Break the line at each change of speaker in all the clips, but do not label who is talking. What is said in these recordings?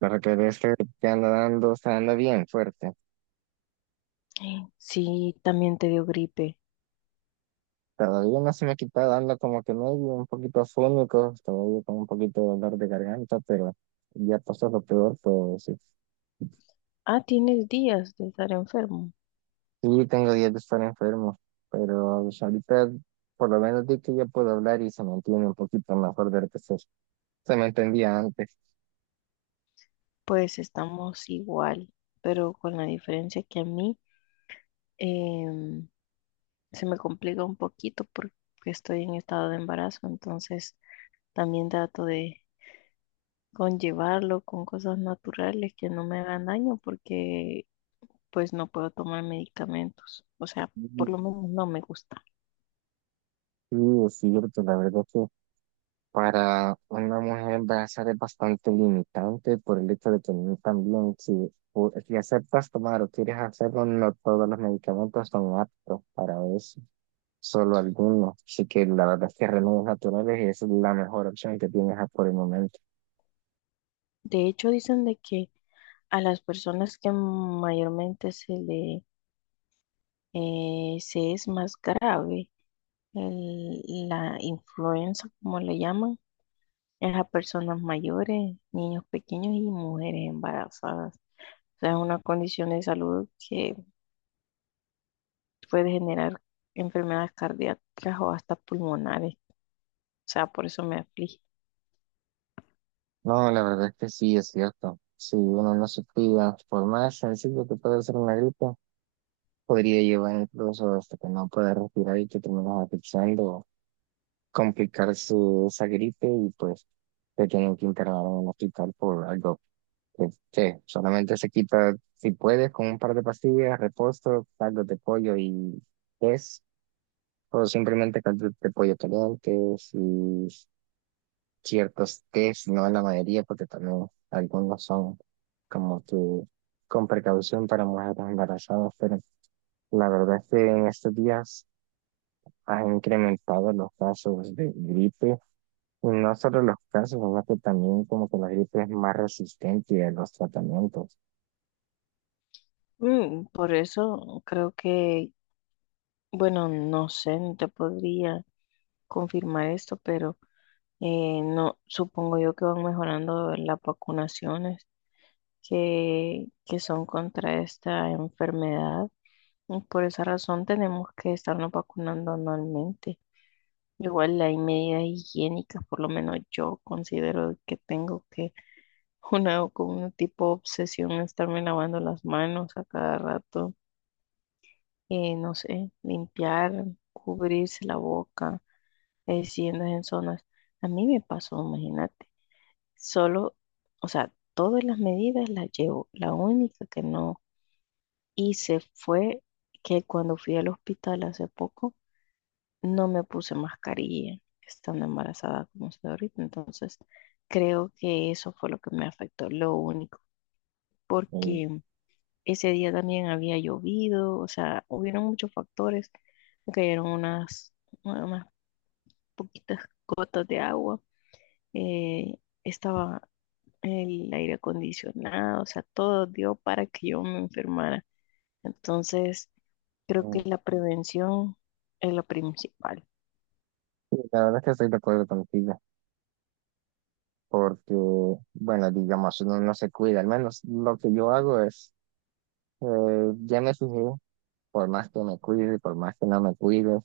Para que veas que te anda dando, o sea, anda bien fuerte.
Sí, también te dio gripe.
Todavía no se me ha quitado dando como que medio un poquito afónico, todavía con un poquito de dolor de garganta, pero ya pasó lo peor, pues sí.
Ah, tienes días de estar enfermo.
Sí, tengo días de estar enfermo, pero pues, ahorita por lo menos di que ya puedo hablar y se me entiende un poquito mejor de lo que se me entendía antes.
Pues estamos igual, pero con la diferencia que a mí em, se me complica un poquito porque estoy en estado de embarazo, entonces también trato de conllevarlo con cosas naturales que no me hagan daño porque pues no puedo tomar medicamentos. O sea, por
Sí,
lo menos no me gusta.
sí, es cierto, la verdad. Para una mujer va a ser bastante limitante por el hecho de que no también si, si aceptas tomar o quieres hacerlo, no todos los medicamentos son aptos para eso, solo algunos. Así que la verdad es que remedios naturales es la mejor opción que tienes por el momento.
De hecho, dicen de que a las personas que mayormente se le sí es más grave. El- la influenza, como le llaman, es a personas mayores, niños pequeños y mujeres embarazadas. O sea, es una condición de salud que puede generar enfermedades cardíacas o hasta pulmonares. O sea, por eso me aflige.
No, la verdad es que sí, es cierto. Si uno no se cuida, por más sencillo que pueda ser una gripe, podría llevar incluso hasta que no pueda respirar y que terminas asfixiando complicar su, esa gripe y pues te tienen que internar en un hospital por algo que solamente se quita si puedes con un par de pastillas, reposo, caldo de pollo y es o simplemente caldo de pollo caliente y ciertos tés, no la mayoría porque también algunos son como que con precaución para mujeres embarazadas, pero la verdad es que en estos días ha incrementado los casos de gripe. Y no solo los casos, ¿verdad? Que también como que la gripe es más resistente a los tratamientos.
Mm, por eso creo que, bueno, no sé, no te podría confirmar esto, pero no, supongo yo que van mejorando las vacunaciones que son contra esta enfermedad. Y por esa razón tenemos que estarnos vacunando anualmente. Igual hay medidas higiénicas, por lo menos yo considero que tengo que una como un tipo de obsesión estarme lavando las manos a cada rato, no sé, limpiar, cubrirse la boca, si andas en zonas. A mí me pasó, imagínate. Solo, o sea, todas las medidas las llevo. La única que no. Y se fue que cuando fui al hospital hace poco, no me puse mascarilla estando embarazada como estoy ahorita. Entonces, creo que eso fue lo que me afectó, lo único,
Y,
porque ese día también había llovido, o sea, hubieron muchos factores. Me cayeron unas poquitas gotas de agua. Eh, estaba el aire acondicionado, o sea, todo dio para que yo me enfermara. Entonces, creo que
mm,
la prevención es lo principal.
sí, la verdad es que estoy de acuerdo contigo, porque, bueno, digamos, uno no se cuida. Al menos lo que yo hago es, eh, ya me fijé, por más que me cuide, por más que no me cuide,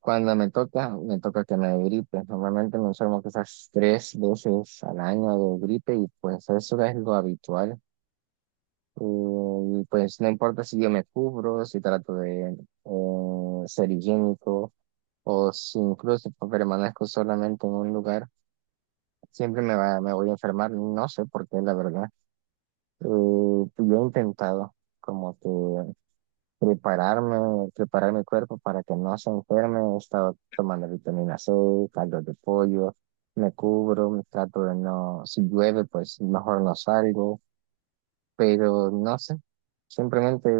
cuando me toca que me dé gripe. Normalmente me enfermo quizás 3 veces al año de gripe y pues eso es lo habitual. Pues no importa si yo me cubro, si trato de ser higiénico o si incluso permanezco solamente en un lugar, siempre me voy a enfermar, no sé por qué, la verdad. Eh, pues, yo he intentado como que prepararme, preparar mi cuerpo para que no se enferme, he estado tomando vitamina C, caldo de pollo, me cubro, me trato de no, si llueve, pues mejor no salgo, pero no sé. Simplemente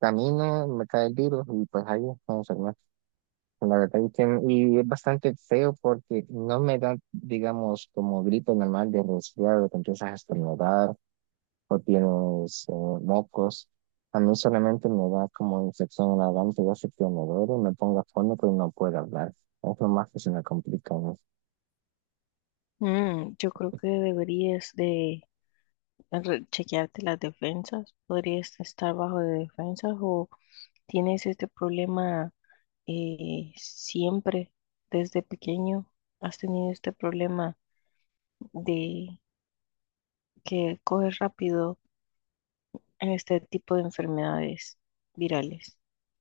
camino, me cae el virus y pues ahí no. La verdad es que y es bastante feo porque no me da, digamos, como grito normal de resfriado, te empiezas a estornudar o tienes mocos. A mí solamente me da como infección en la garganta, yo sé que me duele, me pongo afónico y no puedo hablar. Es lo más que se me complica, ¿no?
Mm, yo creo que deberías de chequearte las defensas. Podrías estar bajo de defensas o tienes este problema siempre desde pequeño. Has tenido este problema de que coges rápido en este tipo de enfermedades virales.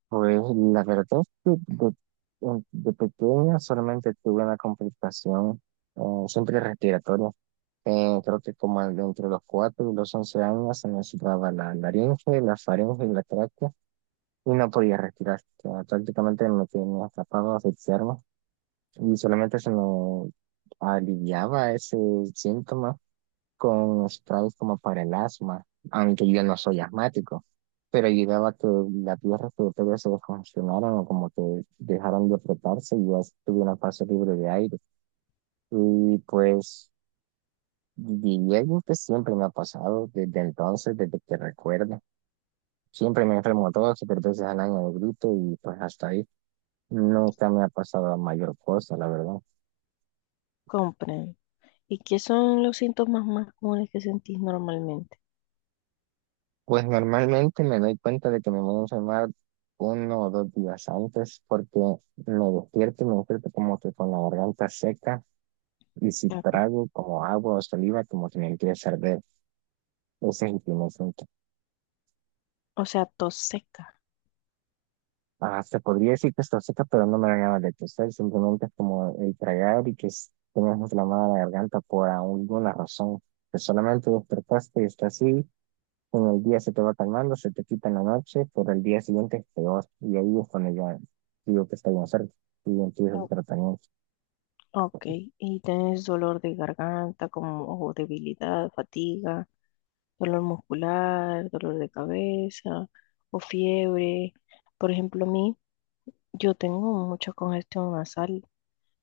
Pues la verdad es que de pequeña solamente tuve una complicación eh, siempre respiratoria. Creo que como entre los 4 y los 11 años se me situaba la laringe, la faringe y la tráquea y no podía respirar. O sea, prácticamente me tenía atrapado, a asfixiarme y solamente se me aliviaba ese síntoma con sprays como para el asma, aunque yo no soy asmático. Pero ayudaba a que las vías respiratorias se descongestionaran o como que dejaran de apretarse y ya tuve una fase libre de aire. Y pues y diría que siempre me ha pasado desde entonces, desde que recuerdo. Siempre me enfermo 2 o 3 veces al año de grito y pues hasta ahí nunca me ha pasado mayor cosa, la verdad.
Compren. ¿Y qué son los síntomas más comunes que sentís normalmente?
Pues normalmente me doy cuenta de que me voy a enfermar 1 o 2 días antes porque me despierto y me despierto como que con la garganta seca y si
Ok.
trago como agua o saliva como que me empieza a arder. Ese es el primer síntoma.
O sea, tos seca.
Ah, se podría decir que está seca, pero no me la llama de toser, simplemente es como el tragar y que tengas inflamada la garganta por alguna razón, que solamente despertaste y está así, en el día se te va calmando, se te quita en la noche, pero el día siguiente es peor, y ahí es cuando ya digo que está bien cerca, y empieza el tratamiento.
Ok, ¿y tenés dolor de garganta como o debilidad, fatiga, dolor muscular, dolor de cabeza o fiebre? Por ejemplo, a mí, yo tengo mucha congestión nasal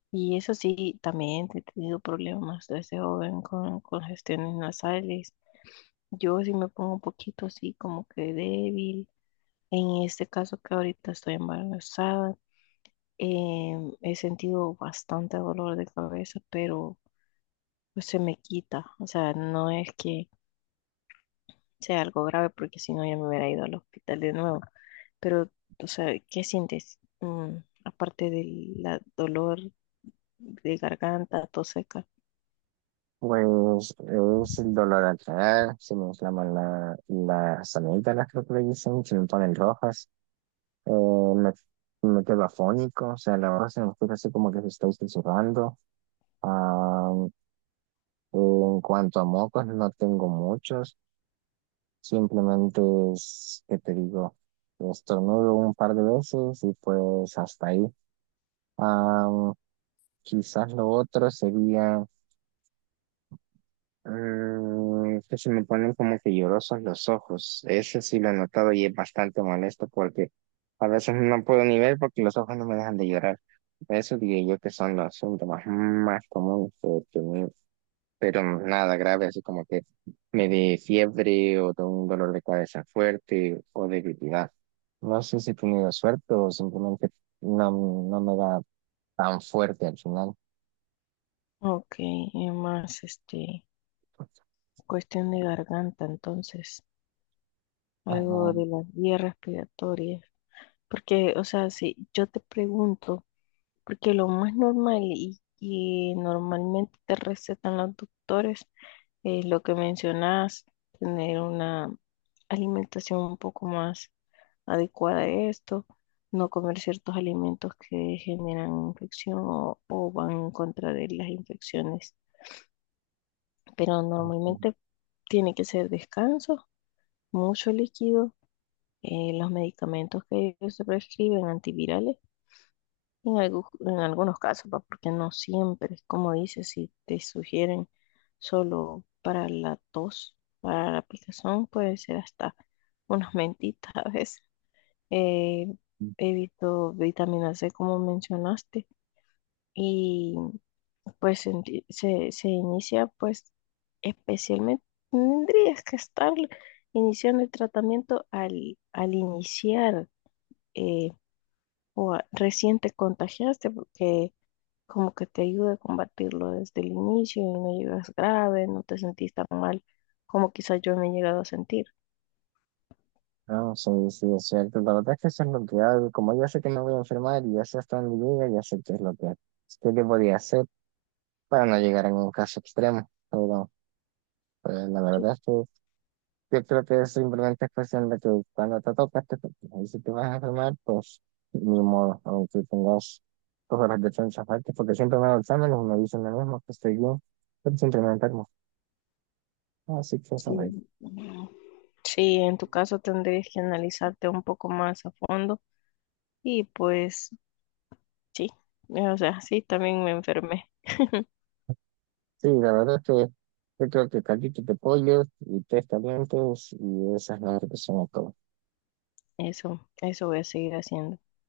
y eso sí, también he tenido problemas desde joven con congestiones nasales. Yo sí me pongo un poquito así como que débil. En este caso que ahorita estoy embarazada, he sentido bastante dolor de cabeza, pero pues se me quita. O sea, no es que sea algo grave porque si no ya me hubiera ido al hospital de nuevo. Pero, o sea, ¿qué sientes? Mm, aparte del dolor de garganta, tos seca.
Pues es el dolor al tragar, se me inflaman las amígdalas, creo que le dicen, se me ponen rojas, eh, me, me quedo afónico, o sea, la verdad se me escucha así como que se está susurrando. Ah, en cuanto a mocos, no tengo muchos, simplemente es que te digo, estornudo un par de veces y pues hasta ahí. Ah, quizás lo otro sería que se me ponen como que llorosos los ojos. Ese sí lo he notado y es bastante molesto porque a veces no puedo ni ver porque los ojos no me dejan de llorar. Eso diría yo que son los síntomas más comunes que he tenido, pero nada grave, así como que me dé fiebre o de un dolor de cabeza fuerte o debilidad. No sé si he tenido suerte o simplemente no, no me da tan fuerte al final.
Ok, y más, este, cuestión de garganta, entonces,
Ah,
algo
no.
de las vías respiratorias. Porque, o sea, si yo te pregunto, porque lo más normal y que normalmente te recetan los doctores es lo que mencionas, tener una alimentación un poco más adecuada a esto, no comer ciertos alimentos que generan infección o van en contra de las infecciones, pero normalmente tiene que ser descanso, mucho líquido, los medicamentos que ellos te prescriben, antivirales. En algunos casos, va, porque no siempre, como dices, si te sugieren solo para la tos, para la picazón, puede ser hasta unas mentitas a veces. Eh, evito vitamina C, como mencionaste, y pues se inicia, pues especialmente, tendrías que estar iniciando el tratamiento al iniciar eh, o recién te contagiaste, porque como que te ayude a combatirlo desde el inicio y no llegas grave, no te sentís tan mal como quizás yo me he llegado a sentir.
No, sí, sí, es cierto. La verdad es que eso es lo que hago. Como yo sé que me voy a enfermar y ya sé hasta dónde llega, ya sé qué es lo que, qué que podía hacer para no llegar a un caso extremo. Pero pues, la
Sí,
verdad es que yo creo que es simplemente cuestión de que cuando te tocas, te tocas. Y si te vas a enfermar, pues ni modo, aunque tengas tus horas de chance aparte, porque siempre me hago exámenes y me dicen lo mismo, que estoy bien, pero siempre me enfermo. Así que
sí,
eso.
mm, sí, en tu caso tendrías que analizarte un poco más a fondo y pues sí, o sea, sí, también me enfermé.
Sí, la verdad es que yo creo que caldito de pollo y tres calientes y esas son las que son
Eso voy a seguir haciendo.